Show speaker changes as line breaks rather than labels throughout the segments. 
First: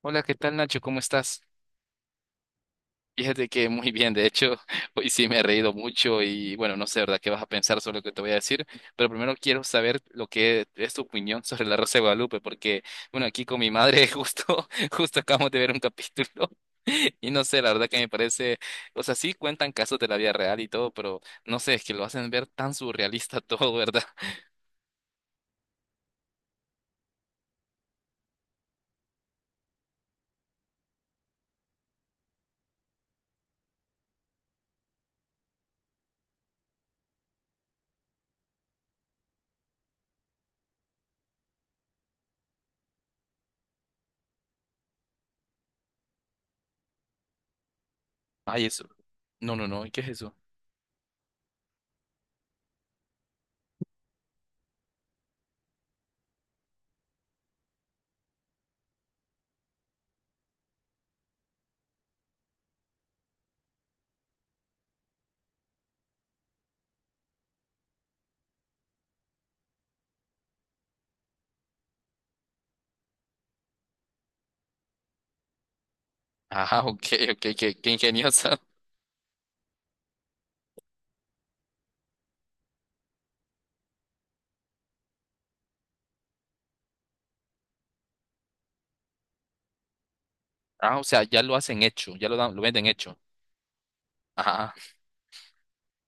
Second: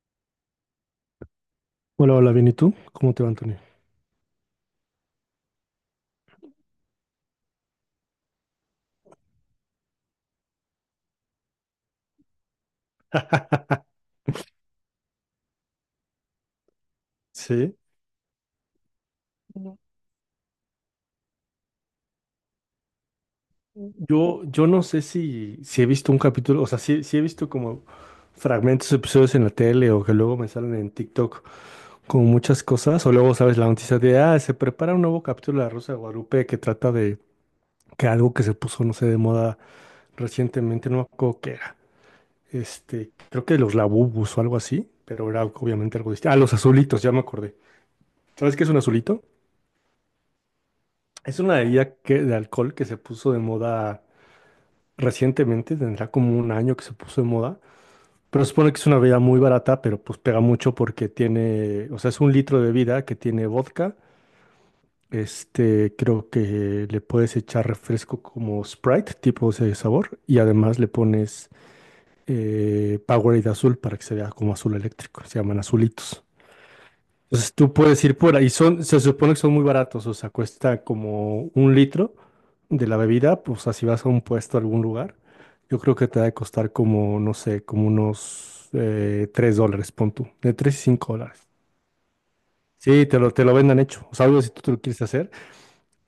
Hola, ¿qué tal Nacho? ¿Cómo estás?
Hola, hola, bien, ¿y tú? ¿Cómo te va,
Fíjate
Antonio?
que muy bien, de hecho, hoy sí me he reído mucho y bueno, no sé, ¿verdad? ¿Qué vas a pensar sobre lo que te voy a decir? Pero primero quiero saber lo que es tu opinión sobre la Rosa de Guadalupe, porque bueno, aquí con mi madre justo acabamos de ver un capítulo y no sé, la
Sí.
verdad que me parece, o sea, sí cuentan
No.
casos de la vida real y todo, pero no sé, es que lo hacen ver tan surrealista todo, ¿verdad?
Yo no sé si he visto un capítulo, o sea, sí he visto como fragmentos, episodios en la tele o que luego me salen en TikTok como muchas cosas, o luego sabes la noticia de, ah, se prepara un nuevo capítulo de La Rosa de Guadalupe que trata de que algo que se puso, no sé, de moda recientemente, no me acuerdo qué era, este, creo que los labubus o algo así, pero era obviamente algo distinto. Ah, los azulitos, ya me acordé. ¿Sabes
Ay,
qué es un
eso.
azulito?
No, no, no, ¿qué es eso?
Es una bebida que, de alcohol que se puso de moda recientemente, tendrá como un año que se puso de moda, pero se supone que es una bebida muy barata, pero pues pega mucho porque tiene, o sea, es un litro de bebida que tiene vodka, este, creo que le puedes echar refresco como Sprite, tipo ese sabor, y además le pones Powerade azul para que se vea como azul eléctrico, se llaman azulitos.
Ah, ok, ok,
Entonces tú
qué
puedes ir por ahí,
ingeniosa.
son, se supone que son muy baratos, o sea, cuesta como un litro de la bebida, pues así vas a un puesto a algún lugar, yo creo que te va a costar como, no sé, como unos $3, pon tú, de 3 y
Ah, o
5
sea, ya
dólares.
lo hacen hecho, ya lo dan, lo venden
Sí,
hecho.
te lo vendan hecho, o sea, algo si tú te
Ajá.
lo quieres hacer,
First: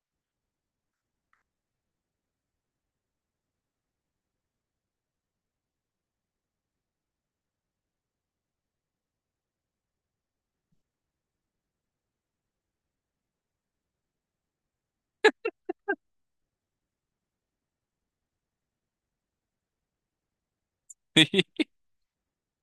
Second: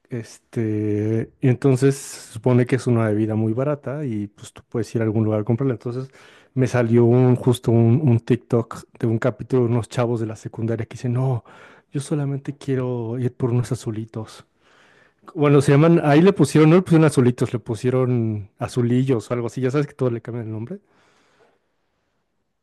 este, y entonces se supone que es una bebida muy barata y pues tú puedes ir a algún lugar a comprarla. Entonces me salió justo un TikTok de un capítulo de unos chavos de la secundaria que dicen, no, yo solamente quiero ir por unos azulitos. Bueno, se llaman, ahí le pusieron, no le pusieron azulitos, le pusieron azulillos o algo así, ya sabes que todo le cambia el nombre.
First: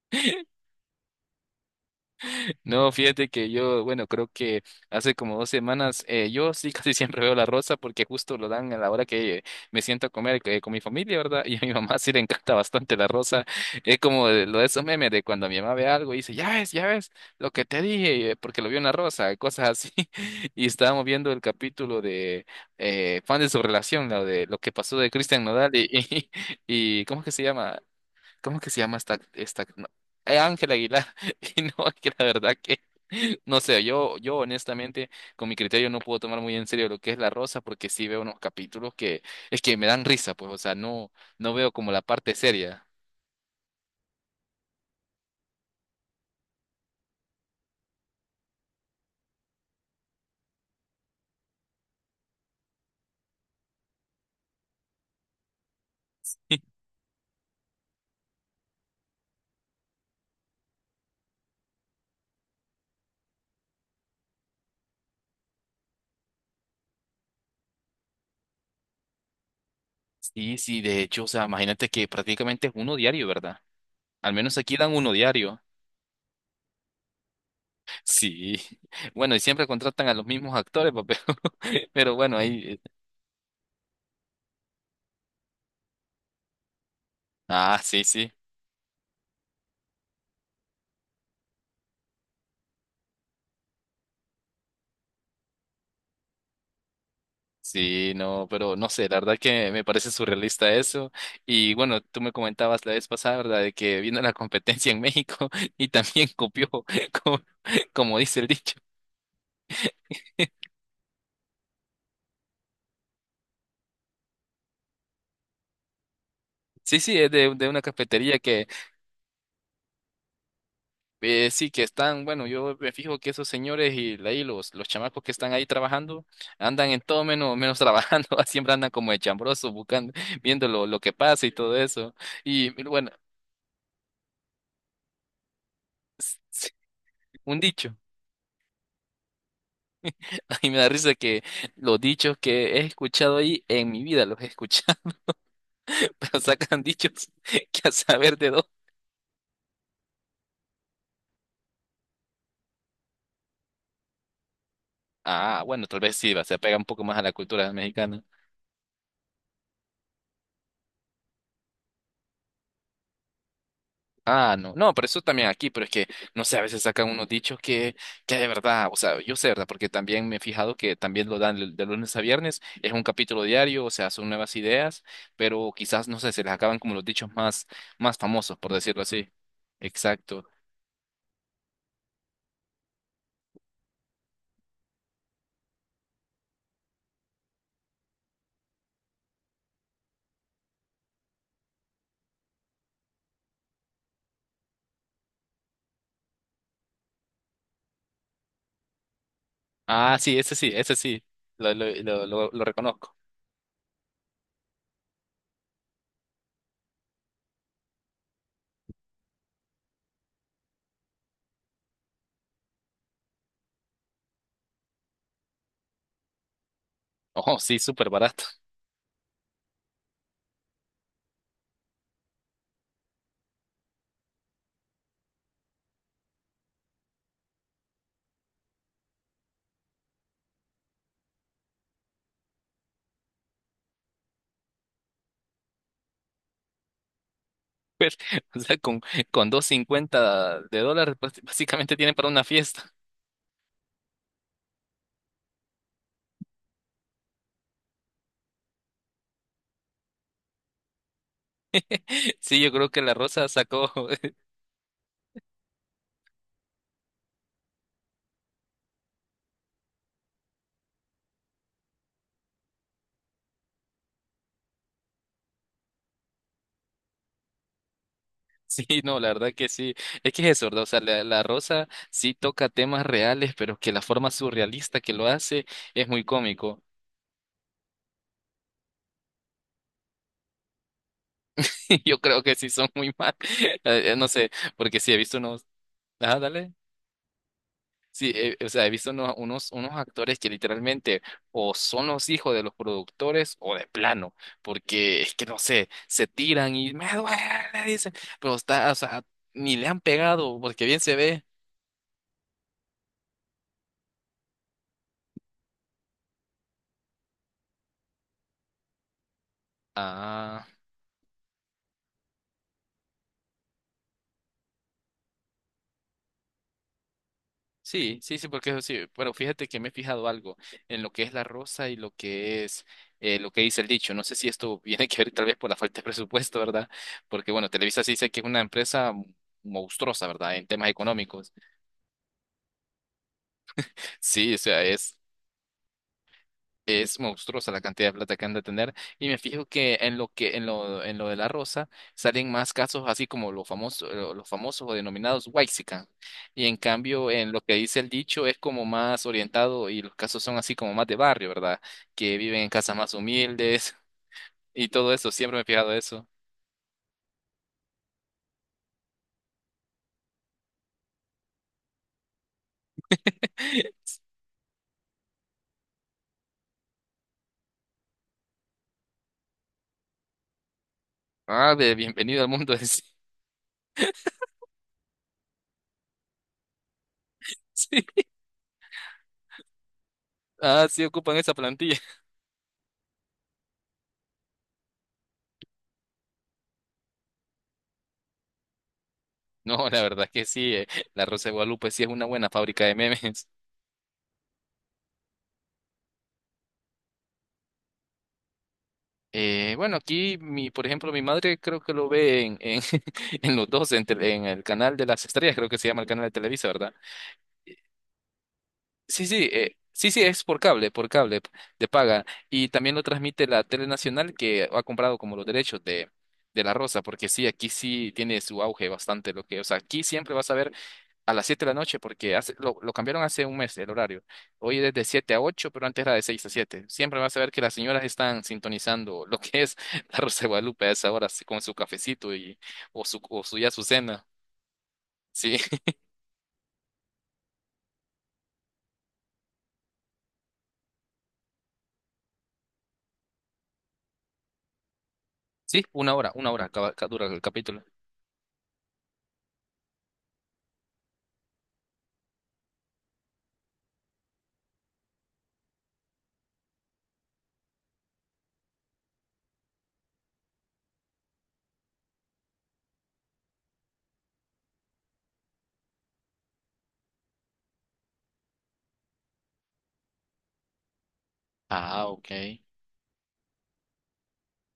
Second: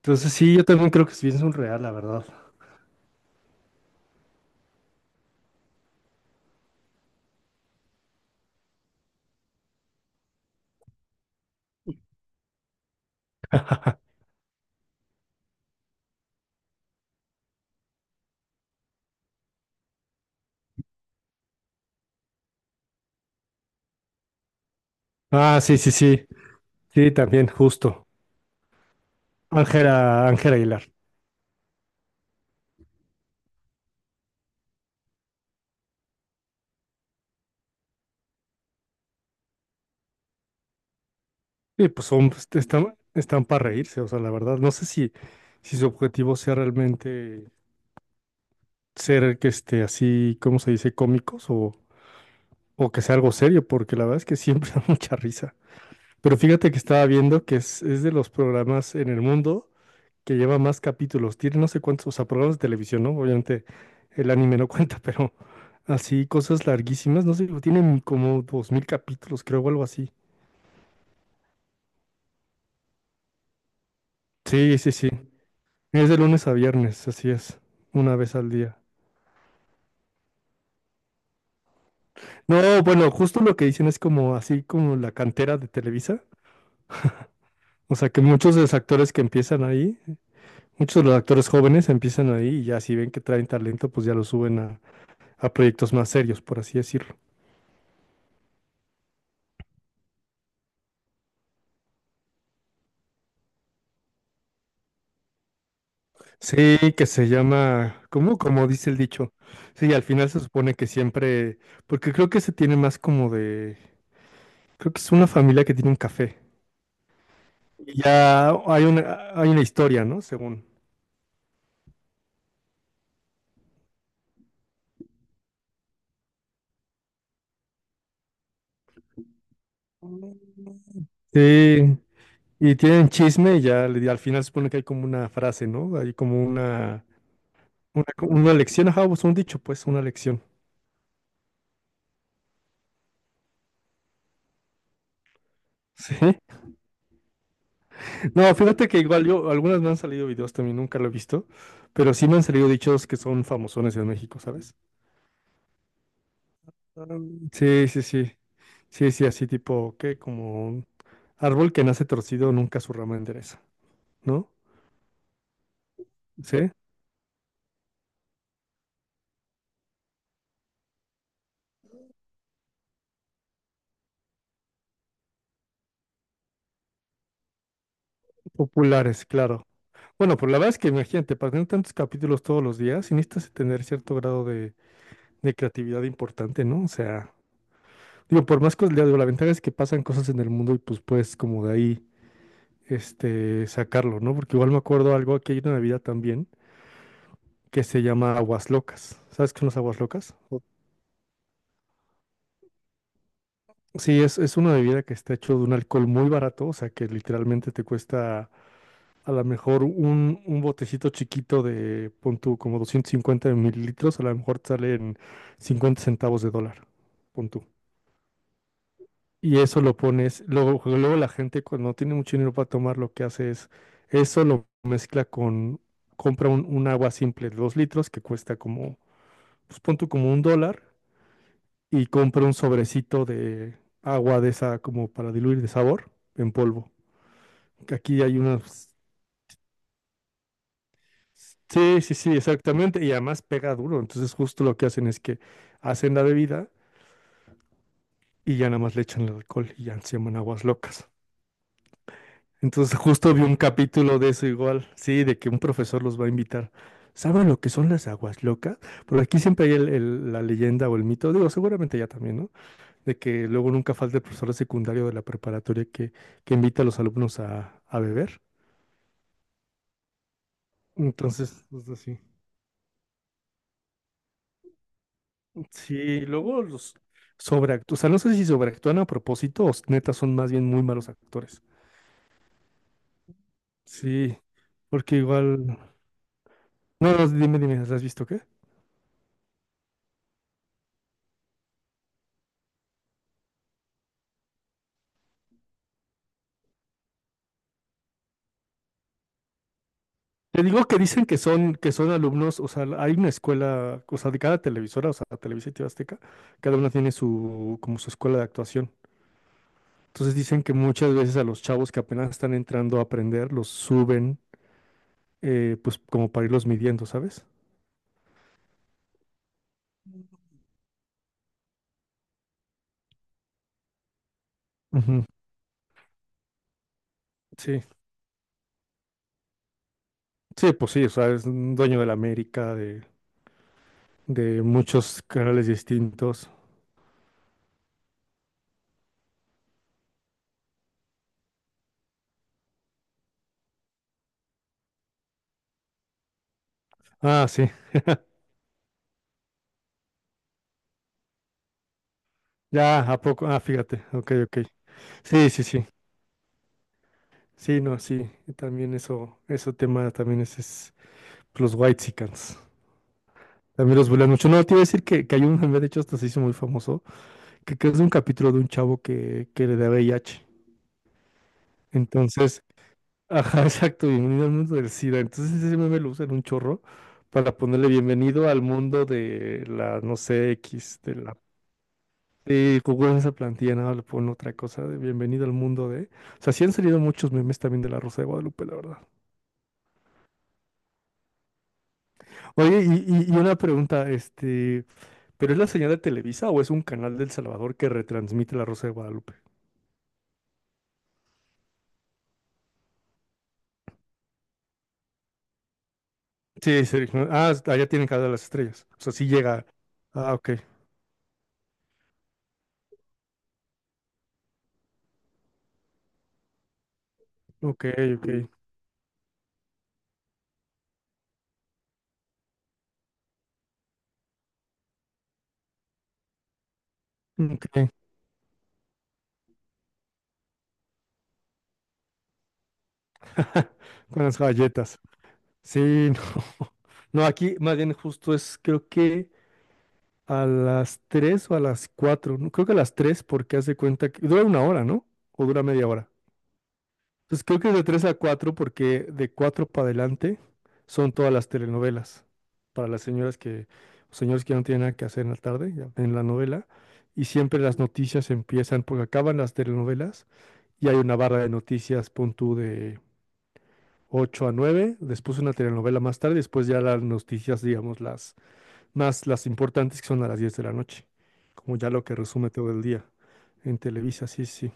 Entonces sí, yo también creo que sí es un real la verdad.
No, fíjate que yo, bueno, creo que hace como 2 semanas, yo sí casi siempre veo la rosa porque justo lo dan a la hora que me siento a comer con mi familia, ¿verdad? Y a mi mamá sí le encanta bastante la rosa. Es como lo de esos memes de cuando mi mamá ve algo y dice, ya ves, lo que te dije, porque lo vio en la rosa, y cosas así. Y estábamos viendo el capítulo de Fan de su relación, lo de lo que pasó de Christian
Ah,
Nodal
sí,
y,
sí, sí, sí,
¿cómo es que se
también,
llama?
justo.
¿Cómo que se llama esta, no,
Ángela, Ángela
Ángela
Aguilar.
Aguilar? Y no, que la verdad que, no sé, yo honestamente, con mi criterio no puedo tomar muy en serio lo que es La Rosa, porque sí veo unos capítulos que, es que me dan risa, pues, o sea, no, no veo
Sí,
como la
pues son,
parte
pues,
seria.
están, están para reírse, o sea, la verdad, no sé si, si su objetivo sea realmente ser que esté así, ¿cómo se dice? ¿Cómicos o que sea algo serio? Porque la verdad es que siempre da mucha risa. Pero fíjate que estaba viendo que es de los programas en el mundo que lleva más capítulos, tiene no sé cuántos, o sea, programas de televisión, ¿no? Obviamente el anime no cuenta, pero así cosas larguísimas, no sé, tienen como 2000 capítulos, creo, o algo así.
Sí, sí, de hecho, o sea, imagínate que prácticamente es uno diario, ¿verdad? Al menos aquí
Sí, sí,
dan
sí.
uno diario.
Es de lunes a viernes, así es, una vez al
Sí.
día.
Bueno, y siempre contratan a los mismos actores, pa, pero bueno, ahí.
No, bueno, justo lo que dicen es como así como la cantera de Televisa.
Ah,
O
sí,
sea que
sí.
muchos de los actores que empiezan ahí, muchos de los actores jóvenes empiezan ahí y ya si ven que traen talento, pues ya lo suben a proyectos más serios, por así decirlo.
Sí, no, pero no sé, la verdad que me parece surrealista eso. Y bueno, tú me comentabas la vez pasada, ¿verdad? De que vino la competencia en México y también copió,
Sí, que se
como,
llama,
como
¿cómo?
dice el
Como
dicho.
dice el dicho. Sí, al final se supone que siempre, porque creo que se tiene más como de, creo que es una familia que tiene un café.
Sí, sí, es de una
Y
cafetería
ya
que
hay una historia, ¿no? Según.
sí que están, bueno, yo me fijo que esos señores y ahí los chamacos que están ahí trabajando andan en todo menos trabajando, siempre andan como de chambrosos buscando, viendo lo que pasa y todo
Sí.
eso. Y
Y tienen
bueno,
chisme y ya le- al final supone que hay como una frase, ¿no? Hay como una,
un dicho.
una, una lección, ajá, pues un dicho, pues una lección.
Y me da risa que los dichos que he escuchado ahí en mi vida los he escuchado,
Sí.
pero sacan dichos que a saber de
No,
dos.
fíjate que igual yo, algunas me han salido videos también, nunca lo he visto, pero sí me han salido dichos que son famosones en México, ¿sabes?
Ah, bueno, tal vez sí, va, se apega un poco
Ah,
más a la cultura
sí, sí,
mexicana.
sí. Sí, sí, así tipo, que como un árbol que nace torcido nunca su rama endereza, ¿no?
Ah, no, no, pero eso también aquí, pero es que, no sé, a
Sí.
veces sacan unos dichos que de verdad, o sea, yo sé, ¿verdad? Porque también me he fijado que también lo dan de lunes a viernes, es un capítulo diario, o sea, son nuevas ideas, pero quizás, no sé, se les acaban como los dichos más famosos, por decirlo
Populares,
así.
claro. Bueno,
Exacto.
pues la verdad es que imagínate, para tener tantos capítulos todos los días, sí necesitas tener cierto grado de creatividad importante, ¿no? O sea, digo, por más cosas, digo, la ventaja es que pasan cosas en el mundo y pues puedes como de ahí, este, sacarlo, ¿no? Porque igual me acuerdo algo, aquí hay una bebida también que se llama aguas locas. ¿Sabes qué son las aguas
Ah,
locas?
sí, ese
O
sí, ese sí, lo reconozco.
sí, es una bebida que está hecho de un alcohol muy barato, o sea, que literalmente te cuesta a lo mejor un botecito chiquito de, pon tú, como 250 mililitros, a lo mejor te salen 50 centavos de dólar, pon
Oh,
tú.
sí, súper barato.
Y eso lo pones. Luego, luego la gente cuando no tiene mucho dinero para tomar, lo que hace es eso lo mezcla con, compra un agua simple de 2 litros que cuesta como, pues pon tú como un dólar y compra un sobrecito de agua de esa como para diluir de sabor en polvo. Que
Pues,
aquí hay
o sea,
unas.
con dos cincuenta de dólares, pues, básicamente
Sí,
tienen
sí,
para
sí,
una fiesta.
exactamente. Y además pega duro. Entonces justo lo que hacen es que hacen la bebida y ya nada más le echan el alcohol y ya se llaman aguas locas.
Sí, yo creo
Entonces
que la
justo vi
Rosa
un
sacó.
capítulo de eso igual, sí, de que un profesor los va a invitar. ¿Saben lo que son las aguas locas? Por aquí siempre hay el- la leyenda o el mito, digo, seguramente ya también, ¿no? De que luego nunca falta el profesor de secundario de la preparatoria que invita a los alumnos a beber.
Sí, no, la verdad que sí. Es que es eso, ¿verdad? O sea, la
Entonces,
Rosa
pues, así.
sí toca temas reales, pero que la forma surrealista que lo hace es
Sí,
muy
luego
cómico.
los sobreactúan, o sea, no sé si sobreactúan a propósito o s- neta son más bien muy malos actores.
Yo creo que sí son muy mal. No
Sí,
sé, porque sí
porque
he visto unos.
igual.
Ah, dale.
No, no, dime, dime, ¿las has visto
Sí,
qué?
o sea, he visto unos actores que literalmente o son los hijos de los productores o de plano, porque es que no sé, se tiran y me duele, dicen, pero está, o sea, ni le han pegado
Te
porque
digo que
bien se
dicen
ve.
que son alumnos, o sea, hay una escuela, o sea, de cada televisora, o sea, Televisa y TV Azteca, cada una tiene su, como su escuela de actuación. Entonces dicen
Ah,
que muchas veces a los chavos que apenas están entrando a aprender, los suben, pues como para irlos midiendo, ¿sabes?
sí, sí, sí, porque eso sí, pero fíjate que me he fijado algo en lo que es la rosa y lo que es lo que dice el dicho. No sé si esto viene que
Ujú.
ver tal vez por la falta de presupuesto, ¿verdad? Porque bueno,
Sí,
Televisa sí dice que es una empresa monstruosa, ¿verdad? En
sí,
temas
pues sí, o sea, es
económicos.
un dueño de la América,
Sí, o
de
sea, es
muchos canales distintos.
Es monstruosa la cantidad de plata que han de tener. Y me fijo que en lo que, en lo de la rosa, salen más casos así como los famosos, los famosos o denominados Waxican. Y en cambio,
Ah,
en lo
sí,
que dice el dicho, es como más orientado, y los casos son así como más de barrio, ¿verdad? Que viven en casas
ya,
más
¿a poco? Ah,
humildes
fíjate, ok, ok.
y todo eso.
Sí,
Siempre me
sí,
he
sí,
fijado eso.
sí, no, sí, también eso, ese tema también es Los Whitexicans. También los bulean mucho. No, te iba a decir que hay un meme, de hecho, hasta se hizo muy famoso, que es de un capítulo de un chavo que le da VIH.
Ah, bienvenido al
Entonces,
mundo del
ajá, exacto, bienvenido al mundo del SIDA. Entonces ese meme lo usan un chorro para ponerle
Sí.
bienvenido al mundo de la, no sé,
Ah,
X,
sí
de
ocupan
la.
esa plantilla.
Sí, Google en esa plantilla, nada, le ponen otra cosa de bienvenido al mundo de. O sea, sí han salido muchos memes también de la Rosa de Guadalupe, la verdad.
No, la verdad que sí, La Rosa de Guadalupe sí es una buena
Oye,
fábrica de
y
memes.
una pregunta, este, ¿pero es la señal de Televisa o es un canal del Salvador que retransmite La Rosa de Guadalupe?
Bueno, aquí, por ejemplo, mi madre creo que lo ve en, en los dos, en el canal de las estrellas, creo que se llama el canal de Televisa,
Sí,
¿verdad?
sí. ¿No? Ah, allá tienen cada de las estrellas. O sea,
Sí,
sí
sí,
llega.
sí, sí,
Ah,
es
ok,
por cable de paga. Y también lo transmite la Tele Nacional que ha comprado como los derechos de La Rosa, porque sí, aquí
ok,
sí tiene
ok.
su auge bastante lo que, o sea, aquí siempre vas a ver a las 7 de la noche, porque hace, lo cambiaron hace un mes el horario. Hoy es de 7 a 8 pero antes era de 6 a siete. Siempre vas a ver que las
Ok.
señoras están sintonizando lo que es la Rosa de Guadalupe a esa hora, así, con su cafecito y, o, su, o su, ya su
Con
cena.
las galletas.
Sí,
Sí, no. No, aquí más bien justo es, creo que a las 3 o a las 4. ¿No? Creo que a las 3, porque hace cuenta que dura una hora, ¿no? O dura
sí,
media hora.
una hora acá dura el
Pues creo que es
capítulo.
de 3 a 4 porque de 4 para adelante son todas las telenovelas. Para las señoras que, señores que no tienen nada que hacer en la tarde, ya ven la novela. Y siempre las noticias empiezan, porque acaban las telenovelas y hay una barra de noticias, pon tú, de 8 a nueve, después una telenovela más tarde, después ya las noticias, digamos, las más las importantes que son a las 10 de la noche. Como ya lo
Ah,
que resume
ok.
todo el día en Televisa, sí, sí.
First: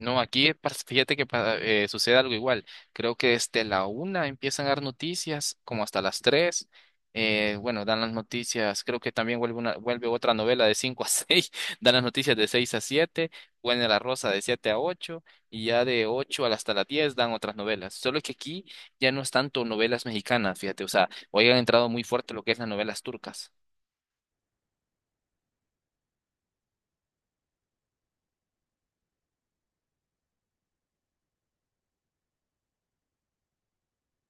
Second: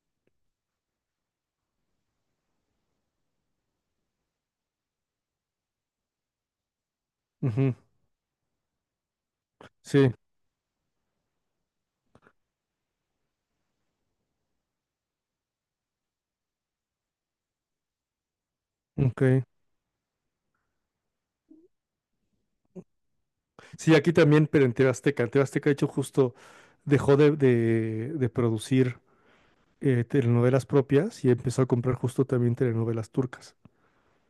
No, aquí fíjate que sucede algo igual. Creo que desde la una empiezan a dar noticias, como hasta las tres. Eh,
Ujú,
bueno, dan las noticias. Creo que también vuelve
sí,
otra novela de cinco a seis. Dan las noticias de seis a siete. Vuelve La Rosa de siete a ocho. Y ya de ocho hasta las diez dan otras novelas. Solo que aquí ya no es
ok.
tanto novelas mexicanas, fíjate. O sea, hoy han entrado muy fuerte lo que es las novelas turcas.
Sí, aquí también, pero en TV Azteca. En TV Azteca, de hecho, justo dejó de, de producir telenovelas propias y empezó a comprar justo también telenovelas turcas.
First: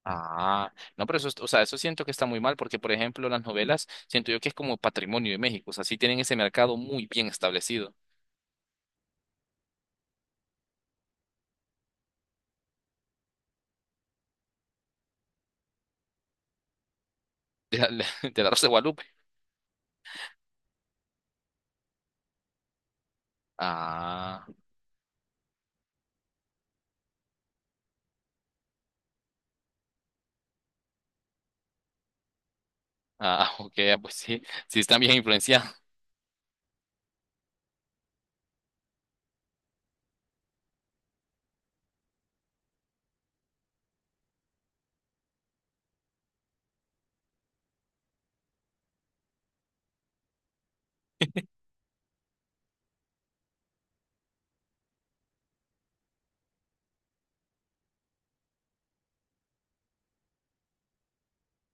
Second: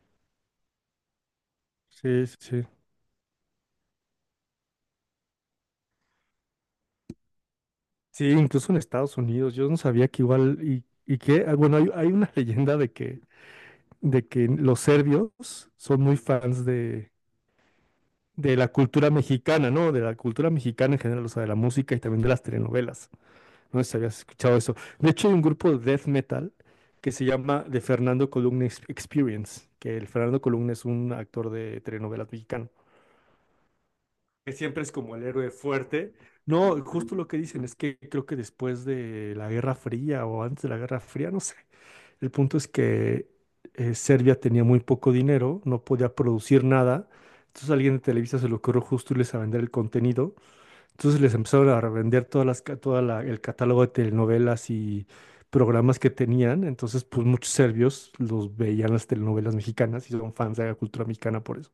Ah, no, pero eso, o sea, eso siento que está
Sí, sí,
muy mal
sí.
porque, por ejemplo, las novelas, siento yo que es como patrimonio de México, o sea, sí tienen ese mercado muy bien establecido
Sí, incluso en Estados Unidos. Yo no sabía que igual, y que, ah, bueno, hay una leyenda de que los serbios son muy fans
de la, de la
de
Rosa de
la
Guadalupe.
cultura mexicana, ¿no? De la cultura mexicana en general, o sea, de la música y también de las telenovelas. No sé si habías
Ah,
escuchado eso. De hecho, hay un grupo de death metal que se llama The Fernando Columna Experience, que el Fernando Columna es un actor de telenovelas mexicano,
ah, ok, ah, pues sí,
que
sí
siempre es
están bien
como el héroe
influenciados.
fuerte. No, justo lo que dicen es que creo que después de la Guerra Fría o antes de la Guerra Fría, no sé. El punto es que Serbia tenía muy poco dinero, no podía producir nada. Entonces a alguien de Televisa se le ocurrió justo irles a vender el contenido, entonces les empezaron a revender todas las, el catálogo de telenovelas y programas que tenían. Entonces, pues muchos serbios los veían las telenovelas mexicanas y son fans de la cultura mexicana por eso.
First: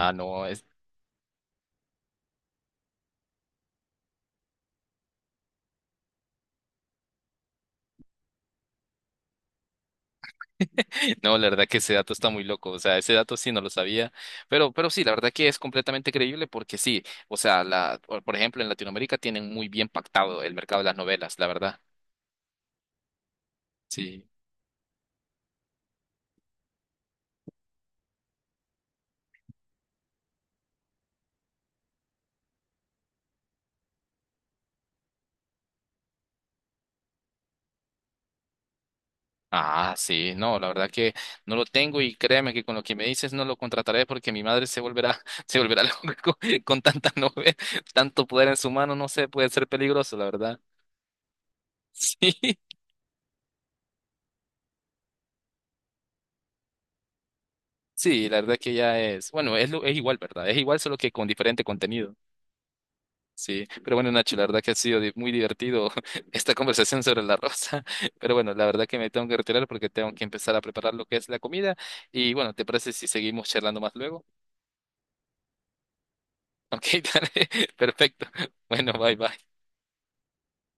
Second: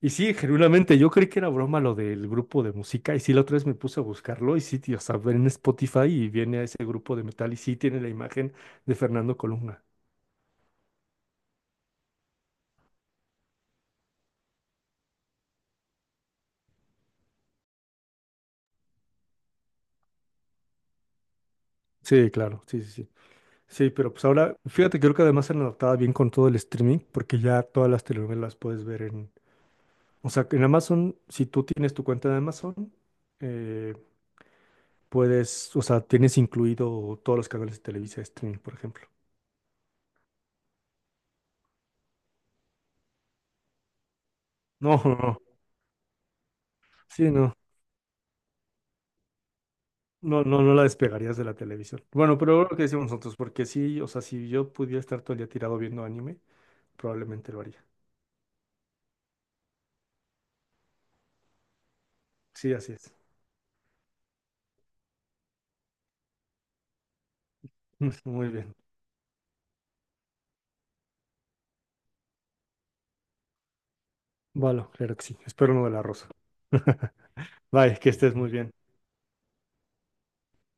Y sí,
no, es,
genuinamente, yo creí que era broma lo del grupo de música. Y sí, la otra vez me puse a buscarlo y sí, tío, o sea, ven en Spotify y viene a ese grupo de metal y sí tiene la imagen de Fernando Colunga.
no, la verdad que ese dato está muy loco, o sea, ese dato sí no lo sabía, pero, sí, la verdad que es completamente creíble porque sí, o sea, la, por ejemplo, en Latinoamérica tienen muy bien pactado el mercado de las novelas, la verdad.
Sí, claro, sí, sí, sí. Sí, pero
Sí.
pues ahora, fíjate, creo que además se han adaptado bien con todo el streaming, porque ya todas las telenovelas puedes ver en. O sea, que en Amazon, si tú tienes tu cuenta de Amazon, eh, puedes, o sea, tienes incluido todos los canales de Televisa Streaming, por ejemplo.
Ah, sí, no, la verdad que no lo tengo y créeme que con lo que me dices no lo contrataré porque mi madre
No, no, no.
se volverá loca con tanta
Sí,
novela,
no.
tanto poder en su mano, no sé, puede ser peligroso, la
No,
verdad.
no, no la despegarías de la televisión.
Sí,
Bueno, pero lo que decimos nosotros, porque sí, o sea, si yo pudiera estar todo el día tirado viendo anime, probablemente lo haría.
sí, la verdad que ya es, bueno, es igual, ¿verdad? Es igual solo que con diferente contenido.
Sí, así es.
Sí, pero bueno, Nacho, la verdad que ha sido muy divertido esta conversación sobre la rosa, pero
Muy
bueno, la
bien.
verdad que me tengo que retirar porque tengo que empezar a preparar lo que es la comida y bueno, ¿te parece si seguimos charlando más luego?
Vale, claro que sí. Espero no de la rosa.
Ok, dale,
Bye, que
perfecto.
estés muy bien.
Bueno, bye, bye.